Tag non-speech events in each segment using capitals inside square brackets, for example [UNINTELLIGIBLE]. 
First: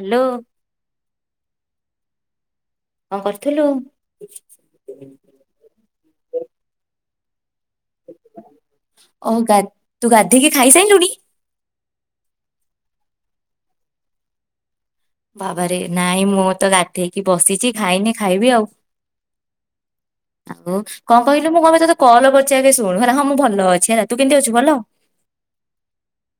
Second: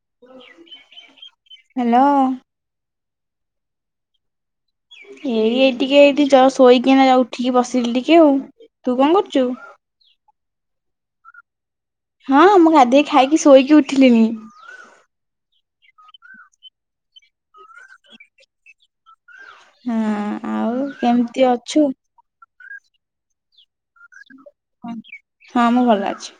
Hello. Hello. କଣ କରଥୁଲୁ? ଏଇ ଏଇ ଟିକେ ଏଇଠି ଜ ଶୋଇକି ଏନାକା ଉଠିକି ବସିଲି ଟିକେ ଆଉ ତୁ କଣ ଓ କରଚୁ? ଗା ତୁ ଗାଧେଇକି ଖାଇସାଇଲୁଣି? ହଁ ମୁଁ ଗାଧେଇ ଖାଇକି ଶୋଇକି ଉଠିଲିଣି। ବାବାରେ ନାଇଁ ମୁଁ ତ ଗାଧେଇକି ବସିଚି ଖାଇନି ଖାଇବି ଆଉ। ହଁ ଆଉ କଣ କେମିତି କହିଲୁ ମୁଁ କମାଇଁ ଅଛୁ? ତତେ କଲ କର ଚି ଆଗେ ଶୁଣୁ ହେଲା ହଁ ମୁଁ ଭଲ ଅଛି ହେଲା ତୁ କେମିତି ଅଛୁ ଭଲ? ହଁ ମୁଁ ଭଲ ଅଛି।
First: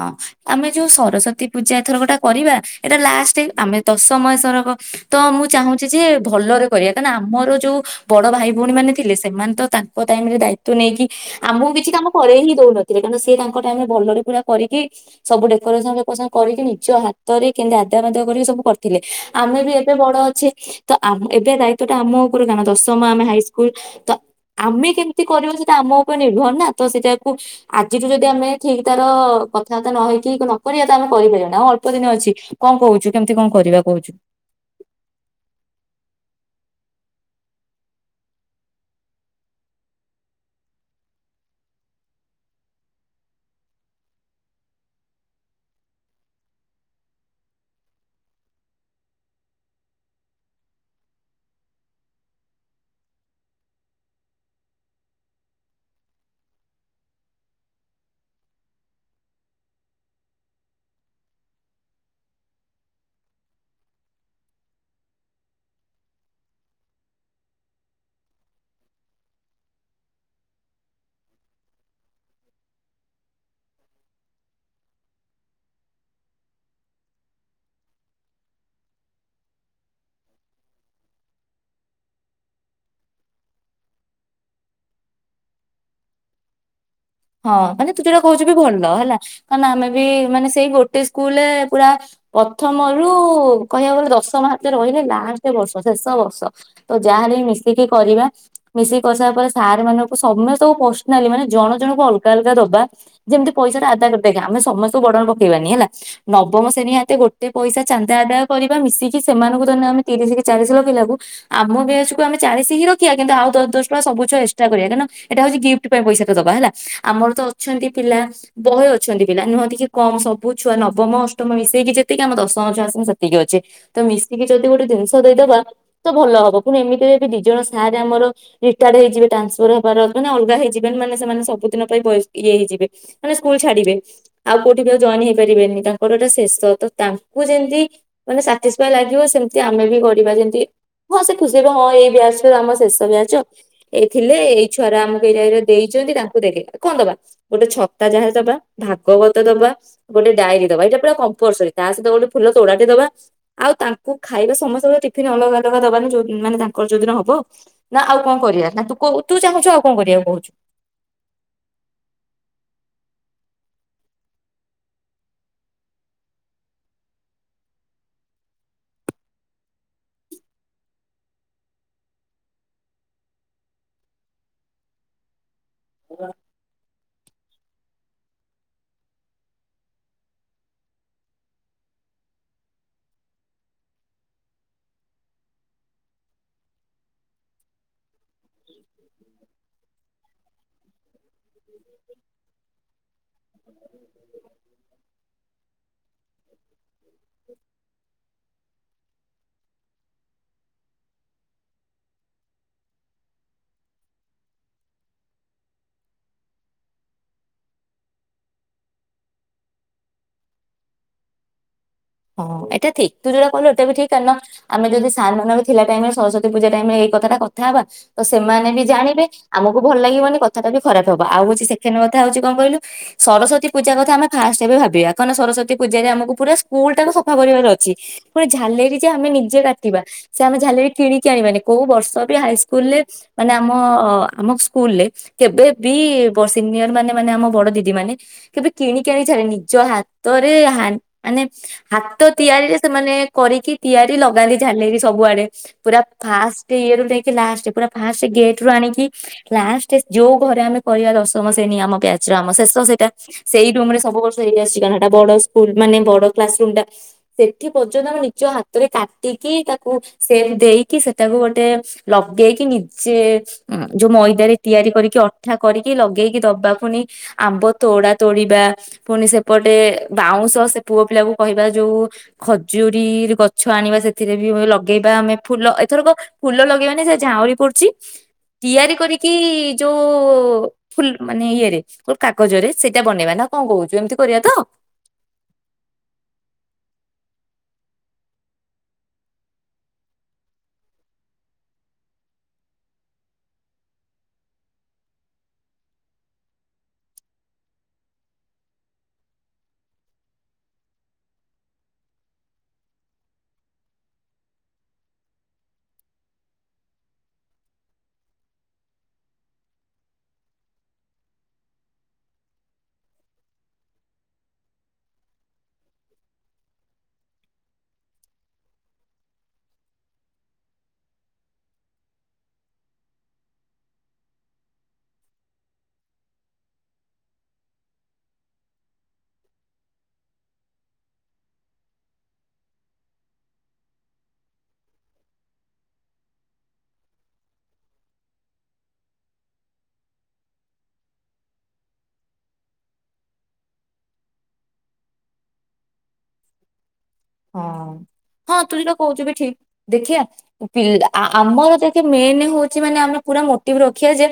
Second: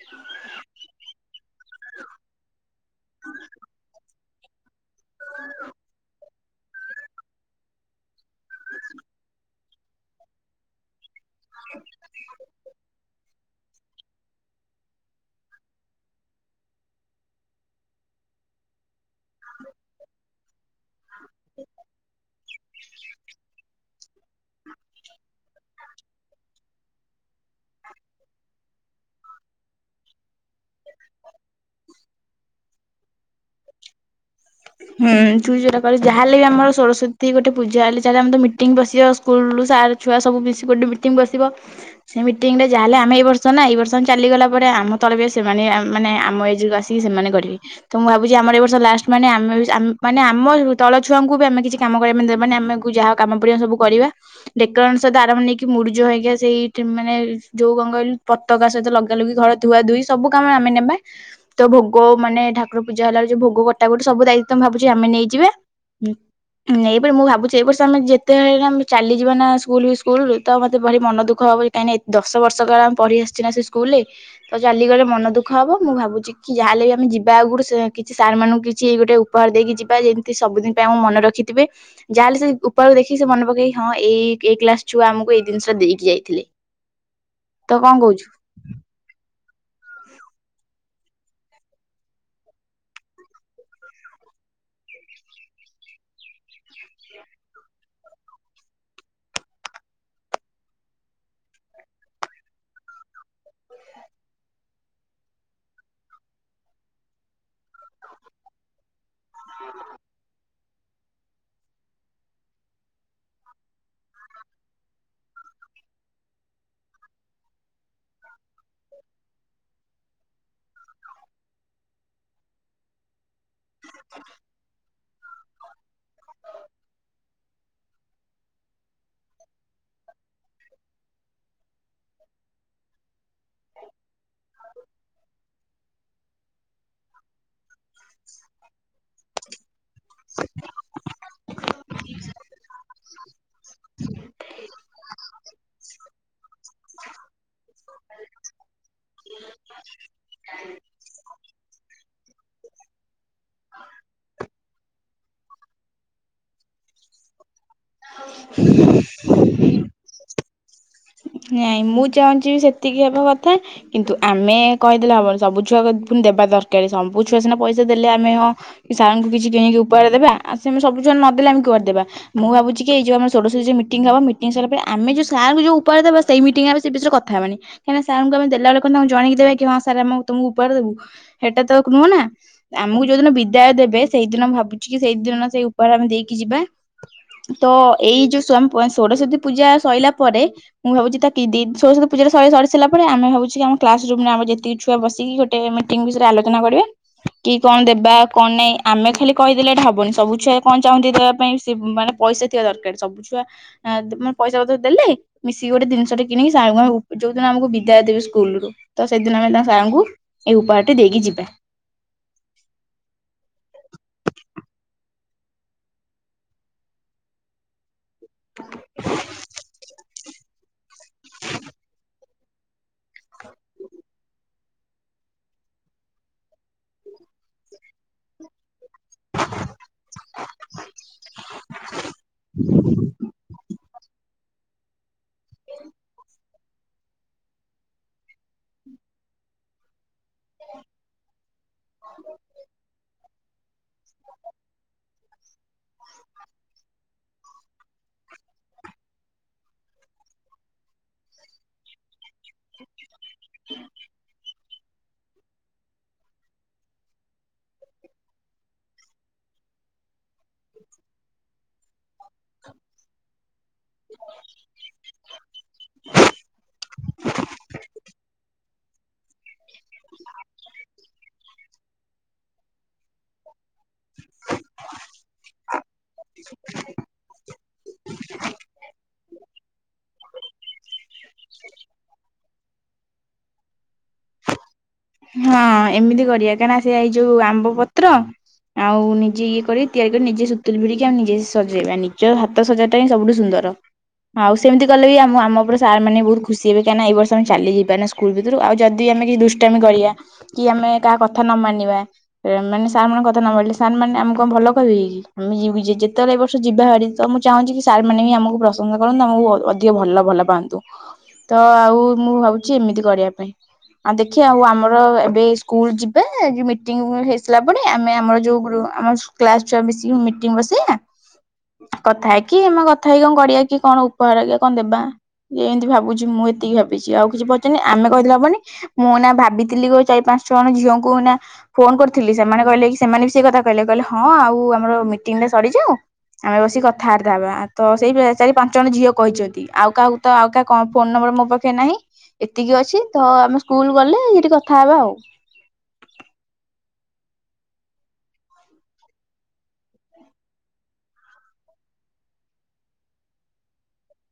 ହଁ ଆମେ ଯୋଉ ସରସ୍ଵତୀ ପୂଜା ଏଥରକଟା କରିବା ଏଇଟା ଲାଷ୍ଟେ ଆମେ ଦଶ ମାସର ଗୋ ତ ମୁଁ ଚାହୁଁଛି ଯେ ଭଲରେ କରିବା କାଇଁନା ଆମର ଯୋଉ ବଡ ଭାଇ ଭଉଣୀମାନେ ଥିଲେ ସେମାନେ ତ ତାଙ୍କ ଟାଇମରେ ଦାୟିତ୍ଵ ନେଇକି ଆମକୁ କିଛି କାମ କରେଇ ହିଁ ଦଉନ ଥିଲେ, ‌ କିନ୍ତୁ ସିଏ ତାଙ୍କ ଟାଇମରେ ଭଲରେ ପୁରା କରିକି ସବୁ ଡେକୋରେସନ ଫେକୋରେସନ କରିକି ନିଜ ହାତରେ କେମତି ଆନ୍ତର ପାନ୍ତର କରିକି ସବୁ କରିଥିଲେ ଆମେ ବି ଏବେ ବଡ ଅଛେ ତ ଆମ ଏବେ ଦାୟିତ୍ୱଟା ଆମ‌ଉ ଉପରେ, ଆମେ ଦଶମ‌ ଆମେ ହାଇସ୍କୁଲ ଆମେ କେମିତି କରିବା ସେଟା ଆମ ଉପରେ ନିର୍ଭର ନା ତ ସେଇଟାକୁ ଆଜିଠୁ ଯଦି ଆମେ ଠିକ୍ ତାର କଥାବାର୍ତ୍ତା ନ ହେଇକି ନକରିବା ତାହେଲେ କରିପାରିବାନି, ଆଉ ଅଳ୍ପ ଦିନ ଅଛି। କଣ କହୁଛୁ କେମିତି କଣ କରିବା କହୁଛୁ? ହୁଁଉଁ, ତୁ ଯୋଉଟା କହିଲୁ ଯାହେଲେ ବି ଆମର ସୋରସ୍ୱତୀ ଗୋଟେ ପୂଜା ହେଲେ ଚାଲେ ଆମେ ତ ମିଟିଂ ବସିବା ସ୍କୁଲରୁ‌ ସାର୍ ଛୁଆ ସବୁ ମିଶି ଗୋଟେ ମିଟିଙ୍ଗ୍ ବସିବ। ସେ ମିଟିଂରେ ଯାହା ହେଲେ ଆମେ ଏଇ ବର୍ଷ ନା, ଏଇ ବର୍ଷ ଚାଲିଗଲା ପରେ ଆମ ତଳ ବ୍ୟାଚ୍ ସେମାନେ ଆ ମାନେ ଆମ ଏ ଯୋଉ ଆସ୍ ସେତିକି ସେମାନେ କରିବେ, ତ ମୁଁ ଭାବୁଛି ଆମର ଏ ବର୍ଷ ଲାଷ୍ଟ ମାନେ ଆମେ ବି ଆମ୍ ମାନେ ଆମ ତଳ ଛୁଆଙ୍କୁ ବି ଆମେ କିଛି କାମ କରିବା ପାଇଁ ଦେବାନି ଆମକୁ ଯାହା କାମ ପଡିବ ସବୁ କରିବା। ଡେକୋରାନ୍ସ ସହିତ ଆରମ୍ଭ ନେଇକି ମୁରୁଜ୍ ହେଇକା ସେଇଠି ମାନେ ଯୋଉ କଣ କହିଲୁ ପତ୍ ପତକା ସହିତ ଲଗାଲଗି ଘର ଧୁଆ ଧୁଇ ସବୁ କାମ ଆମେ ନେବା ତ୍ଵ, ଭୋଗ ମାନେ ଠାକୁର ପୂଜା ହେଲାର ଯୋଉ ଭୋଗ କଟାକଟି ଗୋଟ ସବୁ ଦାୟି ତ ମୁଁ ଭାବୁଛି ଆମେ ନେଇଯିବା। ହୁଁ ଏଇପରି ମୁଁ ଭାବୁଛି ଏଇ ବର୍ଷ ଆମେ ଯେତେବେଳେ ହେଲେ ଆମେ ଚାଲିଯିବା ନା ସ୍କୁଲ ବି ସ୍କୁଲରୁ ତ ମତେ ଭାରି ମନ ଦୁଃଖ ହବ ଏଇ କାହିଁକିନା ଏଇ ଦଶ ବର୍ଷ କାଳ ଆମେ ପଢି ଆସିଛୁ ନା ସେ ସ୍କୁଲରେ ତ ଚାଲିଗଲେ ମନ ଦୁଃଖ ହବ ମୁଁ ଭାବୁଛି କି ଯାହାେଲେ ବି ଆମେ ଯିବା ଆଗରୁ କିଛି ସାର୍ ମାନଙ୍କୁ କିଛି ଏଇ ଗୋଟେ ଉ ଉପହାର ଦେଇକି ଯିବା ଯେମିତି ସବୁଦିନ ପାଇଁ ଆମକୁ ମନ ରଖିଥିବେ। ଯାହାହେଲେ ସେ ଉପରକୁ ଦେଖିକି ସେ ମନେ ପକେଇକି ହଁ ଏଇ-ଏଇ ଏଇ କ୍ଲାସ୍ ଛୁଆ ଆମକୁ ଏଇ ଦିନିଷଟା ଦେଇକି ଯାଇଥିଲେ। ହଁଅ-ଅ, ତ ମାନେ କଣ ତୁ ଯୋଉଟା କହୁଛୁ ବି ଭଲ ହେଲା, ନା ଆମେ ବି ମାନେ ସେଇ ଗୋଟେ ସ୍କୁଲରେ ପୁରା ପ୍ରଥମରୁ କହିବାକୁ ଗଲେ ଦଶମ ହାତରେ ରହିଲେ ଲାଷ୍ଟ ବର୍ଷ ଶେଷ ବର୍ଷ। ତ ଯାହାହେଲେ ବି ମିଶିକି କରିବା। ମିଶିକି କରିସାରିଲା ପରେ ସାର୍ ମାନଙ୍କୁ ସମସ୍ତେଙ୍କୁ ପର୍ସନାଲି ମାନେ ଜଣ ଜଣଙ୍କୁ ଅଲଗା ଅଲଗା ଦବା। ଯେମିତି ପଇସାଟା ଆଦାୟ କରିଦେଇକି ଆମେ ସମସ୍ତଙ୍କୁ ବଡନ ପକେଇବାନି ହେଲା, ନବମ ଶ୍ରେଣୀ ଆଗେ ଗୋ ଗୋଟେ ପଇସା ଚାନ୍ଦା ଆଦାୟ କରିବା ମିଶିକି ସେମାନଙ୍କୁ ଧରିନିଅ ଆମେ ତିରିଶ କି ଚାଳିଶ [INAUDIBLE] ପିଲାକୁ ଆମ ବ୍ୟାଚକୁ ଆମେ ଚାଳିଶି ହିଁ ରଖିବା, କିନ୍ତୁ ଆଉ ଦଶ ଦଶ ଟଙ୍କା ସବୁ ଛୁଆ ଚେଷ୍ଟା କରିବା କାହିଁକିନା ଏଇଟା ହଉଛିି ଗିଫ୍ଟ ପାଇଁ ପଇସା ଦବା ହେଲା। ଆମର ତ ଅଛନ୍ତି ପିଲା ବହୁତ୍ ଅଛନ୍ତି ପିଲା ନୁହନ୍ତି କି କମ୍ ସବୁ ଛୁଆ ନବମ ଅଷ୍ଟମ ମିଶେଇକି ଯେତିକି ଆମ ଦଶମ ଛୁଆ [INAUDIBLE] ସେତିକି ଅଛେ। ତ ମିଶିକି ଯଦି ଗୋଟେ ଜିନିଷ ଦେଇଦେବା ତ ଭଲ ହବ ପୁଣି ଏମିତିରେ ବି ଦି ଜଣ ସାର୍ ଆମର ରିଟାୟାର୍ଡ ହେଇଯିବେ ଟ୍ରାନ୍ସଫର ହେବାର ମାନେ ଅଲଗା ହେଇଯିବେ ନା-ନା ସେମାନେ ସବ୍ ବହୁତ୍ ଦିନ ପାଇଁ ଇଏ ହେଇଯିବେ ମାନେ ସ୍କୁଲ ଛାଡ଼ିବେ ଆଉ କୋଉଠି ବି ଆଉ ଜୟନ୍ ହେଇପାରିବେନି ତାଙ୍କ୍ ତାଙ୍କର ଏଇଟା ଶେଷ ତ ତାଙ୍କୁ ଯେମିତି ମାନେ‌ ସା ସାଟିସଫାଏ ଲାଗିବ ସେମିତି ଆମେ ‌ବି କରିବା ଯେମିତି ଭଲସେ ଖୁସି ହେବେ ହଁ ଏଇ ବ୍ୟାଚ୍ ତ ଆମ ଶେଷ ବ୍ୟାଚ, ଏଇ ଥିଲେ ଏଇ ଛୁଆରା ଆମକୁ ଏଇ [INAUDIBLE] ଦେଇଛନ୍ତି ତାଙ୍କ୍ ତୁ ଦେଖେ, କଣ ଦବା ଗୋଟେ ଛତା ଯାହା ଦବା ଭାଗବତ ଦବା ଗୋଟେ ଡାଇରୀ ଦବା ଏଇଟ ପୁରା କମ୍ପଲସରି ତା ସହିତ ଗୋଟେ ଫୁଲତୋଡ଼ାଟେ ଦବା। ଆଉ ତାଙ୍କୁ ଖାଇବା ସମସ୍ତଙ୍କର ଟିଫିନ ଅଲଗା ଅଲଗା ଦବାନି ଯୋଉ ମାନେ ତାଙ୍କର ଯୋଉଦିନ ହବ ନା ଆଉ କଣ କରିବା ନା ତୁ କହ ତୁ ଚାହୁଁଛୁ ଆଉ କଣ କରିବାକୁ କହୁଛୁ? ନାଇଁ, ମୁଁ ଚାହୁଁଛି ବି ସେତିକି ହେବା କଥା କିନ୍ତୁ ଆମେ କହିଦେଲେ ହବନି ସବୁ ଛୁଆ ପୁଣି ଦେବା ଦରକାର ସବୁ ଛୁଆ ସିନା ପଇସା ଦେଲେ ଆମେ ହଁ କି ସାରଙ୍କୁ କିଛି କିଣିକି ଉପହାର ଦେବା ଆଉ ସେମିତି ସବୁ ଛୁଆ ନଦେଲେ ଆମେ କୁଆଡୁ ଦେବା? ମୁଁ ଭାବୁଚି କି ଏଇ ଯୋଉ ଆମର ଷୋଡ଼ଷରେ ଯୋଉ ମିଟିଂ ହବ ମିଟିଂ ସଇଲ ପରେ ଆମ ଯୋଉ ସାର୍ ଙ୍କୁ ଯୋଉ ପହାର ଦବା ସେଇ ମିଟିଂ ଆମେ ସେ ବିଷୟରେ କଥା ହେବାନି। କାହିଁ ନା ସାର୍ ଙ୍କୁ ଆମେ ଦେଲାଏଳେ କଣ ଜଣେଇକି ଦେବା କି ହଁ ସାର୍ ଆମ ତମୁକୁ ଉପହାର ଦେବୁ? ହେଟା ତ ନୁହଁ ନା। ଆମୁକୁ ଯୋଉ ଦିନ ବିଦାୟ ଦେବେ ସେଇଦିନ ମୁଁ ଭାବୁଚି କି ସେଇଦିନ ନ ସେଇ ଉପହାର ଆମେ ଦେଇକି ଯିବା। ତ ଏଇ ଯୋଉ ସୋମ୍ ପୁଅଁ ସୋଡ଼ସ୍ଵତୀ ପୂଜା ସଇଲା ପରେ ମୁଁ ଭାବୁଚି ତା କି ଦି ସୋରସ୍ବତୀ ପୂଜାଟା ସଏ ସରି ସାଇଲା ପରେ ଆମେ ଭାବୁଚୁ କି ଆମ କ୍ଲାସ ରୁମ୍ ରେ ଆମ ଯେତିକି ଛୁଆ ବସିକି ଗୋଟେ ମିଟିଂ ବିଷରେ ଆଲୋଚନା କରିବେ। କି କଣ ଦେବା କଣ ନାଇଁ ଆମେ ଖାଲି କହିଦେଲେ ଏଟା ହବନି ସବୁ ଛୁଆ କଣ ଚାହୁଁନ୍ତି ଦେବା ପାଇଁ ସେ ମାନେ ପଇସା ଥିବା ଦରକାର ସବୁ ଛୁଆ ଅଁ ତୁମ ପଇସା ପତର ଦେଲେ ମିଶିକି ଗୋଟେ ଦିନଷଟେ କିଣିକି ସାର୍ ଙ୍କୁ ଆମେ ଉ ଯୋଉ ଦିନ ଆମୁକୁ ବିଦାୟ ଦେବେ ସ୍କୁଲ୍ ରୁ ତ ସେଦିନ ଆମେ ତାଙ୍କ ସାର୍ ଙ୍କୁ ଏ ଉପାୟଟି ଦେଇକି ଯିବେ। ହଁ ଏଟା ଥିକ୍ ତୁ ଯୋଉଟା କହିଲୁ ଏଟା ବି ଠିକ୍ କାରନ ଆମେ ଯଦି ସାନ ଥିଲା ଟାଇମ୍ ରେ ସରସ୍ଵତୀ ପୂଜା ଟାଇମ୍ ରେ ଏଇ କଥାଟା କଥା ହବା ତ ସେମାନେ ବି ଜାଣିବେ ଆମୁକୁ ଭଲ ଲାଗିବନି କଥାଟା ବି ଖରାପ ହବ ଆଉ ହୋଉଚି ସେଖେଣ୍ଡ୍ କଥା ହୋଉଚି କଁ କହିଲୁ ସରସ୍ୱତୀ ପୂଜା କଥା ଆମେ ଫାଷ୍ଟେ ଏବେ ଭାବିବା କ ନା ସରସ୍ଵତୀ ପୂଜାରେ ଆମୁକୁ ପୁରା ପୁଲ୍ ଟାକୁ ସଫା କରିବାର ଅଛି ପୁଣି ଝାଲେରି ଯେ ଆମେ ନିଜେ କାଟିବା। ସେ ଆମେ ଝାଲେରି କିଣିକି ଆଣିବାନି କୋଉ ବର୍ଷ ବି ହାଇସ୍କୁଲ୍ ରେ ମାନେ ଆମ ଆମ ସ୍କୁଲେ କେବେ ବି ବ ସିନିୟର ମାନେ ମାନେ ଆମ ବଡ଼ ଦିଦି ମାନେ କେବେ କିଣିକି ଆଣି ଛାରେନି ନିଜ ହା ତରେ ହାନ୍ ଆନେ ହାତ ତିଆରିରେ ସେମାନେ କରିକି ତିଆରି ଲଗାନ୍ତି ଝାଲେରି ସବୁଆଡ଼େ। ପୁରା ଫାଷ୍ଟେ ଇଏରୁ ନେଇକି ଲାଷ୍ଟେ ପୁରା ଫାଷ୍ଟେ ଗେଟ୍ ରୁ ଆଣିକି ଲାଷ୍ଟେ ଯୋଉ ଘରେ ଆମେ କରିବା ଦଶମ ଶ୍ରେଣୀ ଆମ ବ୍ୟାଚ୍ ର ଆମ ଶେଷ ସେଟା। ସେଇ ରୁମ୍ ରେ ସବୁ ବର୍ଷ ହେଇ ଅସଚି କାରଣ ହେଟା ବଡ଼ ସ୍କୁଲ୍ ମାନେ ବଡ଼ କ୍ଲାସ୍ ରୁମ୍ ଟା। ସେଠି ପର୍ଯ୍ୟନ୍ତ ଆମ ନିଜ ହାତରେ କାଟିକି ତାକୁ ସେପ୍ ଦେଇକି ସେଟାକୁ ଗୋଟେ ଲଗେଇକି ନିଜେ ଉଁ ଯୋଉ ମଇଦାରେ ତିଆରି କରିକି ଅଠା କରିକି ଲଗେଇକି ଦବା ଫୁଣି ଆମ୍ବ ତୋଡ଼ା ତୋଡି଼ବା ପୁଣି ସେପଟେ ବାଉଁଶ ସେ ପୁଅ ପିଲାକୁ କହିବା ଯୋଉ ଖଜୁରୀ ଗଛ ଆଣିବା ସେଥିରେ ବି ବ ଲଗେଇବା ଆମେ। ଫୁଲ ଏଥରକ ଫୁଲ ଲଗେଇବାନି ସେ ଝାଉଁଳି ପଡ଼ୁଚି। ତିଆରି କରିକି ଯୋଉ ଫୁଲ୍ ମାନେ ଇଏରେ ଓ କାଗଜରେ ସେଟା ବନେଇବା ନାଁ କଁ କହୁଚୁ ଏମିତି କରିବା ତ? ହଁ ଏମିତି କରିବା କାଇଁ ନାଁ ସେ ଏଇ ଯୋଉ ଆମ୍ବ ପତ୍ର ଆଉ ନିଜେ ଇଏ କରି ତିଆରି କରି ନିଜେ ସୁତୁଲି ଭିଡି଼କି ଆମ ନିଜେ ସଜେଇବା ନିଜ ହା ତ ସଜାଟା ହିଁ ସବୁଠୁ ସୁନ୍ଦର। ଆଉ ସେମିତି କଲେ ବି ଆମ ଆମ ଓପରେ ସାର୍ ମାନେ ବୋହୁତ୍ ଖୁସି ହେବେ କାଇଁ ନା ଏଇ ବର୍ଷ ଆମେ ଚାଲି ଯିବା ନା ସ୍ କୁଲ୍ ଭିତୁରୁ ଆଉ ଯଦି ଆମେ କିଛି ଦୁଷ୍ଟାମି କରିଆ କି ଆମେ କାହା କଥା ନ ମାନିବା ଏ ମାନେ ସାର୍ ମାନଙ୍କ କଥା ନ ମାନିଲେ ସାର୍ ମାନେ ଆମୁ କଁ ଭଲ କହିବେ କି? ଆମେ ଯିବି ଯେ ଯେତଳେ ଏ ବର୍ଷ ଯିବା ହାରି ତ ମୁଁ ଚାହୁଁଚି କି ସାର୍ ମାନେ ବି ଆମୁକୁ ପ୍ରଶଂସା କରନ୍ତୁ ଆମୁକୁ ଅ ଅଧିକ ଭଲ ଭଲ ପାଆନ୍ତୁ ତ ଆଉ ମୁଁ ଭାବୁଚି ଏମିତି କରିବା ପାଇଁ। ଆ ଦେଖିଆ ଆଉ ଆମର ଅର ଏବେ ଏଇ ସ୍କୁଲ୍ ଯିବେ ଯୋଉ ମିଟିଂ ହେଇସାଇଲା ପରେ ଆମେ ଆମର ଯୋଉ ଗ୍ରୁ ଆମ କ୍ଲାସ୍ ଛୁଆ ମିଶିକି ମିଟିଂ ବସେଇଆ। କଥା ହେଇକି ଆମ କଥା ହେଇ କଁ କଡ଼ିଆ କିଏ କଣ ଉପହାର କିଏ କଁ ଦେବା। ଏନ୍ତି ଭାବୁଚି ମୁଁ ଏତିକି ଭାବିଚି ଆଉ କିଛି ପଚାନି ଆମେ କହିଦେଲେ ହବନି ମୁଁ ନା ଭାବି ତିଲି ଗୋ ଚାରି, ପାଞ୍ଚ ଜଣ ଝିଅଙ୍କୁ ନାଁ ଫୋନ କରିଥିଲି ସେମାନେ କହିଲେ କି ସେମାନେ ବି ସେଇ କଥା କହିଲେ କହିଲେ ହଁ ଆଉ ଆମର ମିଟିଂ ଟା ସରିଯାଉ। ଆମେ ବସି କଥାବାର୍ତ୍ତା ହେବା ତ ସେଇ ଚାରି, ପାଞ୍ଚ ଜଣ ଝିଅ କହିଚ଼ନ୍ତି ଆଉ କାହାକୁ। ତ ଆଉ କା କଁ ଫୋନ ନମ୍ବର ମୋ ପାଖେ ନାହିଁ ଏତିକି ଅଛି ତ ଆମେ ସ୍କୁଲ ଗଲେ ସେଠି କ ଥା ହବା ଆଉ। ହଁ ହଁ ତୁ ଯୋଉଟା କହୁଚୁ ବି ଠିକ୍। ଦେଖିବା ପିଲ୍ ଆ ଆ ଆମର ଦେଖେ ମେନେ ହଉଚି ମାନେ ଆମେ ପୁରା ମୋଟିଭ୍ ରଖିବା ଯେ।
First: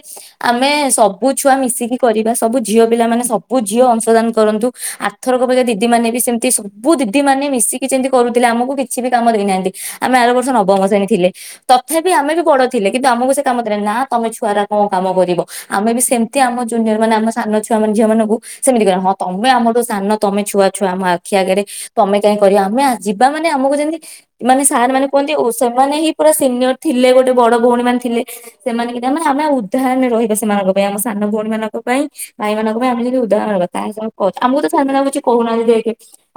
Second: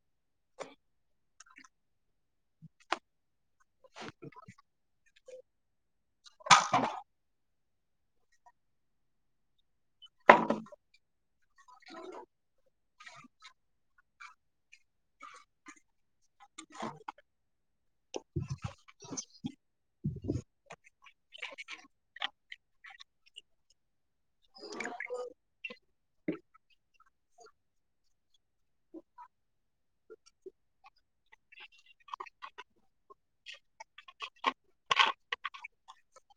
ଆମେ ସବୁ ଛୁଆ ମିଶିକି କରିବା ସବୁ ଝିଅ ପିଲା ମାନେ ସବୁ ଝିଅ ଅଂଶଦାନ କରନ୍ତୁ ଆ ଆରଥରକ ପରିକା ଦିଦି ମାନେ ବି ସେମିତି ସବୁ ଦିଦି ମାନେ ମିଶି। କି ଯେମିତି କରୁଥିଲେ ଆମକୁ କିଛି ବି କାମ ଦେଇନାହାନ୍ତି ଆମେ ଆର ବର୍ଷ ନବମ ଶ୍ରେଣୀ ଥିଲେ ତଥାବି ଆମେ ବି ବଡ। ଥିଲେ କିନ୍ତୁ ଆମକୁ ସେ କାମ ଦେଲେନି ନା ତମେ ଛୁଆର କଁ କାମ କରିବ ଆମେ ବି ସେମିତି ଆମ ଜୁନିୟର ମାନେ ଆମ ସାନ ଛୁଆ ମାନେ ଝିଅ ମାନଙ୍କୁ। ସେମିତି କରିବା ହଁ ତମେ ଆମଠୁ ସାନ ତମେ ଛଆ ଛୁଆ ଆମ ଆଖି ଆଗରେ ତମେ କାହିଁ କରିବ ଆମେ ଆ ଯିବା ମାନେ ଆମକୁ ଯେମିତି। ମାନେ ସାର୍ ମାନେ କୁହନ୍ତି ଓ ସେମାନେ ହିଁ ପୁରା ସିନିୟର ଥିଲେ ଗୋଟେ ବଡ ଭଉଣୀ ମାନେ ଥିଲେ। ସେମାନେ କିି [UNINTELLIGIBLE] ଆମେ ସେମାନେ ବି ଆମେ ଉଦାହରଣରେ ରହିବା ସେମାନଙ୍କ ପାଇଁ ଆମ ସାନ ଭଉଣୀ ମାନଙ୍କ ପାଇଁ ଭାଇ ମାନଙ୍କ ପାଇଁ ଆମେ ଯମିତି ଉଦାହାରଣ ରହିବା। ତାଙ୍କୁ ସେମାନେ କହୁଚ ଆମକୁ ତ ସାର ମାନେ କିଛି କହୁନାହାନ୍ତି ଦେଖେ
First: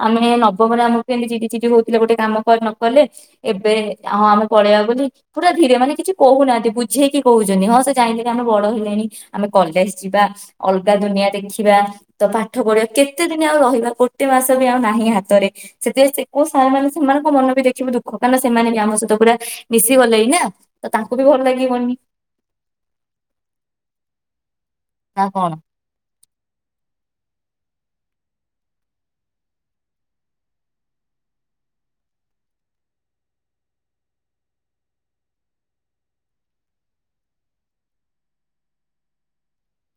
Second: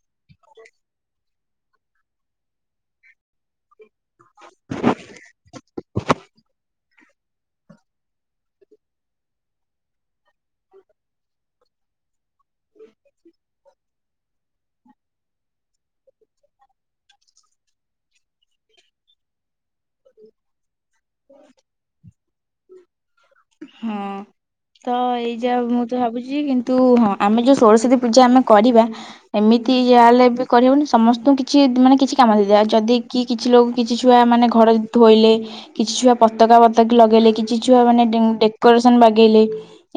ଆମେ ନବମରେ ଆମ କେମତି ଚିଡି ଚିଡି ହଉଥିଲେ ଗୋଟେ କାମ କରି ନ କଲେ ଏବେ ହଁ ଆମେ ପଳେଇବା ବୋଲି। ପୁରା ଧୀରେ ମାନେ କିଛି କହୁନାହାନ୍ତି ବୁଝେଇକି କହୁଛନ୍ତି ହଁ ସେ ଯାଇଁଲେ କି ଆମେ ବଡ ହେଲେଣି। ଆମେ କଲେଜ ଯିବା, ଅଲଗା ଦୁନିଆ ଦେଖିବା, ତ ପାଠ ପଢିବା। କେତେ ଦିନ ଆଉ ରହିବା ଗୋଟେ ମାସ ବି ଆଉ ନାହିଁ ହାତରେ। ସେଥିପାଇଁ ସେ କୋଉ ସାର ମାନେ ସେମାନଙ୍କ ମନ ବି ଦେଖିବେ ଦୁଃଖ କାରଣ ସେମାନେ ବି ଆମ ସହିତ ପୁରା ମିଶି ଗଲେଣି ନା। ତ ତାଙ୍କୁ ବି ଭଲ ଲାଗିବନି। ହଁ, ତ ନା କଣ? ଏଇଯାଉ ମୁଁ ତ ଭାବୁଛି କିନ୍ତୁ ହଁ ଆମେ ଯୋଉ ସରସ୍ଵତୀ ପୂଜା ଆମେ କରିବା। ଏମିତି ଯାହା ହେଲେବି କରିହବନି, ସମସ୍ତଙ୍କୁ କିଛି ମାନେ କିଛି କାମ ଦେଇଦବା ଆଉ ଯଦି କି କିଛି ଲୋକ କିଛି ଛୁଆ ମାନେ ଘରଇ। ଧୋଇଲେ କିଛି ଛୁଆ ପତାକା ପତକୀ ଲଗେଇଲେ, କିଛି ଛୁଆ ମାନେ ଡେ ଡେକୋରେସନ ବାଗେଇଲେ।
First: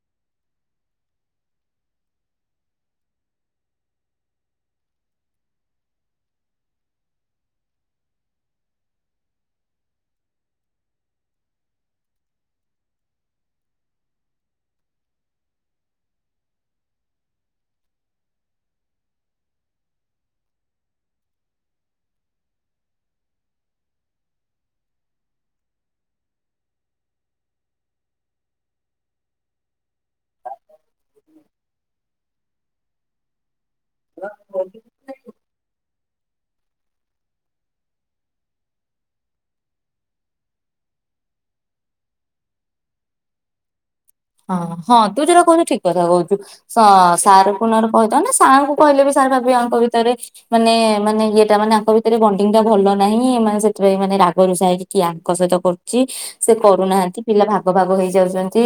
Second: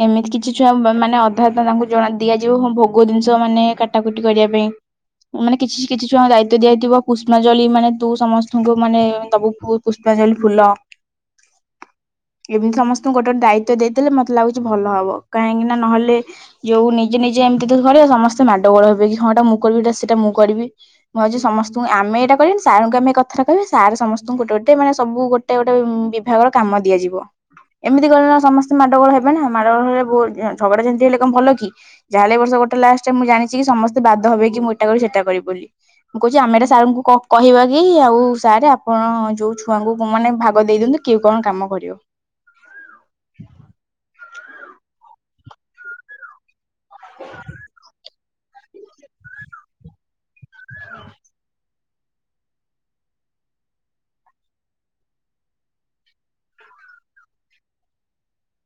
ଏମିତି କିଛି ଛୁଆ ମା ମାନେ ଅଧା ତାଙ୍କୁ ଜଣା ଦିଆଯିବ ହଁ ଭୋଗ ଜିନିଷ ମାନେ କାଟାକୁଟି କରିବା ପାଇଁ। ମାନେ କିଛି କିଛି ଛୁଆଙ୍କୁ ଦାୟିତ୍ୱ ଦିଆ ହେଇଥିବ ପୁଷ୍ପାଞ୍ଜଳି ମାନେ ତୁ ସମସ୍ତଙ୍କୁ ମାନେ ଦବୁ ଫୁ ପୁଷ୍ପାଞ୍ଜଳି ଫୁଲ। ଏମିତି ସମସ୍ତଙ୍କୁ ଗୋଟେ ଗୋଟେ ଦାୟିତ୍ବ ଦେଇଦେଲେ ମତେ ଲାଗୁଛି ଭଲ ହବ କାହିଁକି ନା ନହେଲେ। ଯୋଉ ନିଜେ ନିଜେ ଏମିତି ଯଦି କରିବ ସମସ୍ତେ ମାଡଗୋଳ ହେବେ କି ହଁ ଏଟା ମୁଁ କରିବି ସେଟା ମୁଁ କରିବି। ମୁଁ ଭାବୁଛି ସମସ୍ତଙ୍କୁ, ଆମେ ଏଇଟା କହିବାନି ସାରଙ୍କୁ ଆମେ ଏ କଥା ଟା କହିବା ସାର ସମସ୍ତଙ୍କୁ ଗୋ ଟେ ମାନେ ସବୁ ଗୋଟେ ଗୋଟେ ଉଁ ବିଭାଗର କାମ ଦିଆଯିବ। ଏମିତି କଲେ ନା ସମସ୍ତେ ମାଡ଼ଗୋଳ ହେବେ ନା ମାଡ଼ଗୋଳ ହେଲେ ବହୁ ଝଗଡା ଝାଟି ହେଲେ କଁ ଭଲ କି, ଯାହା ହେଲେ ଏ ବର୍ଷ ଗୋଟେ ଲାଷ୍ଟ ମୁଁ ଜାଣିଛି କି ସମସ୍ତେ। ବାଦ ହେବେ କି ମୁଁ ଏଟା କରିବି ସେଟା କରିବି ବୋଲି। ମୁଁ କହୁଛି ଆମେ ଏଟା ସାରଙ୍କୁ କ କହିବା କି ଆଉ ସାରେ ଆପଣ ଯୋଉ। ଛୁଆଙ୍କୁ ମାନେ ଭାଗ ଦେଇ ଦିଅନ୍ତୁ, କିଏ କଣ କାମ କରିବ। ହଁ ହଁ ତୁ ଯୋଉଟା କହୁଚୁ ଠିକ୍ କଥା କହୁଚୁ ସା ସାରଙ୍କୁ ନହେଲେ କହିଥାନ୍ତେ, ସାର ଙ୍କୁ କହିଲେ ବି ସାର୍ ଭାବିବେ ଆଙ୍କ ଭିତରେ। ମାନେ ମାନେ ଇଏଟା ମାନେ ଆଙ୍କ ଭିତରେ ବଣ୍ଡିଙ୍ଗ ଟା ଭଲ ନାହିଁ, ଏମାନେ ସେଥିପାଇଁ ମାନେ ରାଗରୁଷା ହେଇକି। କି ଆଙ୍କ ସହିତ କରୁଚି, ସେ କରୁନାହାନ୍ତି ପିଲା ଭାଗ ଭାଗ ହେଇ ଯାଉଚନ୍ତି।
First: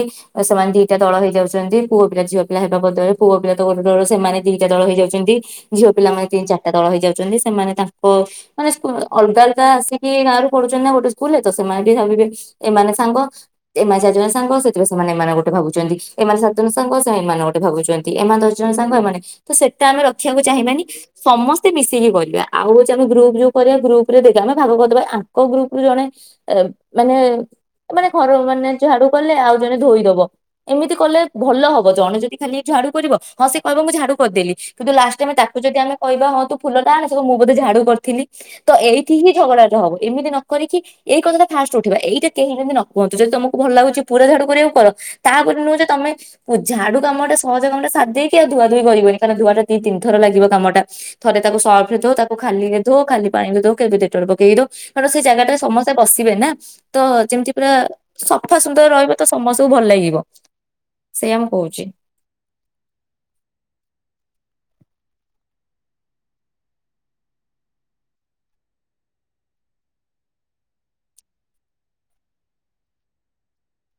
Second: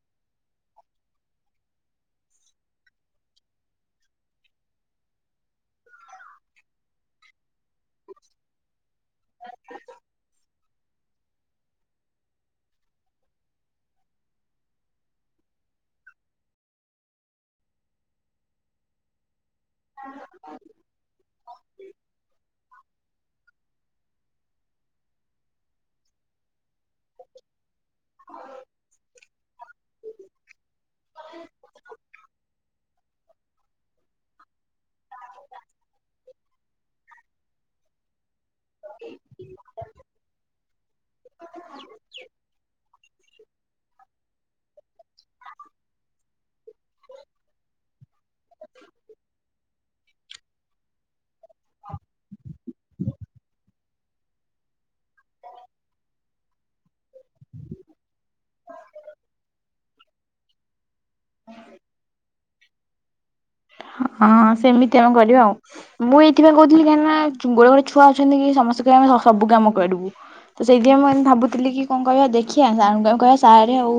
ସେମାନେ ଦିଟା ଦଳ ହେଇଯାଉଚନ୍ତି, ପୁଅ ପିଲା ଝିଅ ପିଲା ହେବା ବଦଳରେ ପୁଅ ପିଲା ତ ଗୋଟେ ଦଳ ସେମାନେ ଦିଟା ଦଳ ହେଇଯାଉଚନ୍ତି। ଝିଅ ପିଲାମାନେ ତିନି ଚାରିଟା ଦଳ ହେଇଯାଉଚନ୍ତି, ସେମାନେ ତାଙ୍କ। ମାନେ ଅଲଗା ଅଲଗା ଆସିକି ଗାଁରୁ ପଢୁଛନ୍ତି ନା ଗୋଟେ ସ୍କୁଲ ରେ, ତ ସେମାନେ ବି ଭାବିବେ ଏମାନେ ସାଙ୍ଗ, ଏମାନେ ଚାରିଜଣ ସାଙ୍ଗ, ସେଥିପାଇଁ ମାନେ ଏମାନେ ଗୋଟେ ଭାବୁଚନ୍ତି, ଏମାନେ ସାତ ଜଣ ସାଙ୍ଗ, ଏମାନେ ଗୋଟେ ଭାବୁଚନ୍ତି, ଏମାନେ ଦଶ ଜଣ ସାଙ୍ଗ, ଏମାନେ ତ ସେଟା ଆମେ ରଖିବାକୁ ଚାହିଁବାନି, ସମସ୍ତେ ମିଶିକି କରିବା, ଆଉ ହଉଚି ଆମ ଗ୍ରୁପ୍ ଯଉ କରିବା ଗ୍ରୁପ ରେ ଦେଖେ, ଆମେ ଭାଗ କରିଦବା, ଆଙ୍କ ଗ୍ରୁପୁ ଜଣେ ମାନେ, ମାନେ ଘର ମାନେ ଝାଡୁ କଲେ, ଆଉ ଜଣେ ଧୋଇଦବ। ଏମିତି କଲେ ଭଲ ହବ, ଜଣେ ଯଦି ଖାଲି ଝାଡୁ କରିବ, ହଁ ସେ କହିବ ମୁ ଝାଡୁ କରିଦେଲି। କିନ୍ତୁ ଲାଷ୍ଟ ଆମେ ତାକୁ ଯଦି ଆମେ କହିବା ହଁ ତୁ ଫୁଲଟା ଆଣେ, ସେ କହିବ, ମୁଁ ବୋଧେ ଝାଡୁ କରିଥିଲି। ତ ଏଇଠି ହିଁ ଝଗଡା ଟେ ହବ, ଏମିତି ନ କରିକି, ଏଇ କଥାଟା ଫାଷ୍ଟ ଉଠିବ, ଏଇଟା କେହି ଯେମିତି ନକ କୁହନ୍ତୁ, ଯଦି ତମକୁ ଭଲ ଲାଗୁଛି ପୁରା ଝାଡୁ କରିବାକୁ କର, ତାବୋଲି ନୁହଁ ଯେ ତମେ ମୁ ଝାଡୁ କାମଟା ସହଜ କାମଟା ସାରି ଦେଇକି, ଆଉ ଧୁଆ ଧୁଇ କରିବନି, କାରଣ ଧୁଆଟା ଦି ତିନ ଥର ଲାଗିବ କାମଟା ଥରେ ତାକୁ ସର୍ଫରେ ଧୋ, ତାକୁ ଖାଲିରେ ଧୋ ଖାଲି ପାଣିରେ ଧୋ, କେବେ ଡେଟଲ ପକେଇକି ଧୋ, କାରଣ ସେ ଜାଗାଟା ସମସ୍ତେ ବସିବେ ନା। ତ, ଯେମିତି ପୁରା, ସଫା ସୁନ୍ଦର ରହିବ। ତ ସମସ୍ତଙ୍କୁ ଭଲ ଲାଗିବ, ସେଇଆ ମୁଁ କହୁଚି। ହଁ, ସେମିତି ଆମେ କରିବା ଆଉ। ମୁଁ ଏଇଥିପାଇଁ କହୁଥିଲି, କାହିଁକି ନା ଗୁରେ ଗୁରେ ଛୁଆ ଅଛନ୍ତି କି, ସମସ୍ତେ କହିବେ ଆମେ ସବୁ କାମ କରିବୁ। ତ ସେଇଥିପାଇଁ, ମୁଁ ଏଇନୁ ଭାବୁଥିଲି କି କଣ କହିବା ଦେଖିବା, ସାରଙ୍କୁ କହିବା ସାରେ ଆଉ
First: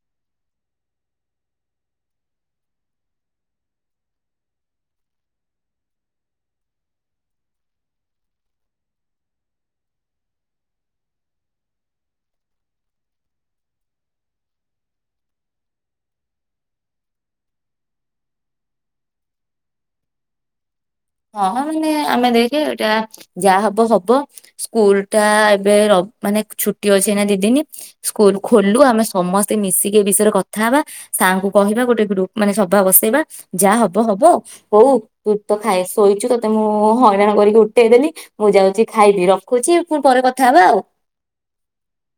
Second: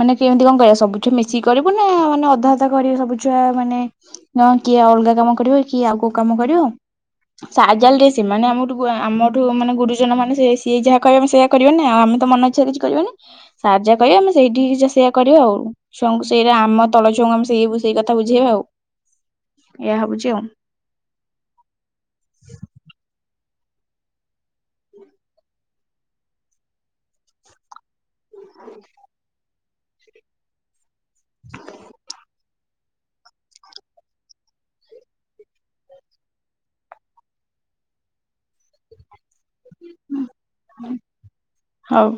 ମାନେ କେମିତି କଣ କରିବା, ସବୁଥୁରୁ ମିଶିକି କରିବୁ ନା, ମାନେ ଅଧା ଅଧା କରିବେ ସବୁଛୁଆ ମାନେ ନା କିଏ ଅଲଗା କାମ କରିବ, କିଏ ଆଉ କୋଉ କାମ କରିବ? ସାରେ ଯାହେଲେ, ସେମାନେ ଆମଠୁ, ଆମଠୁ ମାନେ ଗୁରୁଜନ ମାନେ, ସେ ସିଏ ଯାହା କହିବେ ଆମେ ସେଇଆ କରିବାନି, ଆଉ ଆମେ ତ ମନ ଇଛାରେ କିଛି କରିବାନି, ସାର୍ ଯାହା କହିବେ, ଆମେ ସେଇଠି ସେଇଆ କରିବା ଆଉ। ଛୁଆଙ୍କୁ ସେଇରା, ଆମ ତଳ ଛୁଆଙ୍କୁ, ଆମେ ସେଇ ସେଇ, ସେଇ କଥା ବୁଝେଇବା ଆଉ। ଏଇଆ ଭାବୁଚି ଆଉ। ହଁ ମାନେ, ଆମେ ଦେଖେ ଏଇଟା, ଯାହା ହବ ହବ। ସ୍କୁଲ ଟା ଏବେ ର, ମାନେ ଛୁଟି ଅଛି ନା ଦିଦିନି। ସ୍କୁଲ ଖୋଲୁ, ଆମେ ସମସ୍ତେ ମିଶିକି ଏ ବିଷୟରେ କଥା ହେବା, ସାଙ୍କୁ କହିବା ଗୋଟେ ଗ୍ରୁପ ମାନେ ସଭା ବସେଇବା, ଯାହା ହବ ହବ, ହୋଉ, ତୁ ତ ଖାଇ ଆସ ଶୋଇଚୁ, ତତେ ମୁଁ ହଇରାଣ କରିକି ଉଠେଇଦେଲି, ମୁଁ ଯାଉଛି ଖାଇବି, ରଖୁଚି, ପୁଣି ପରେ କଥା ହବା ଆଉ। ହଉ।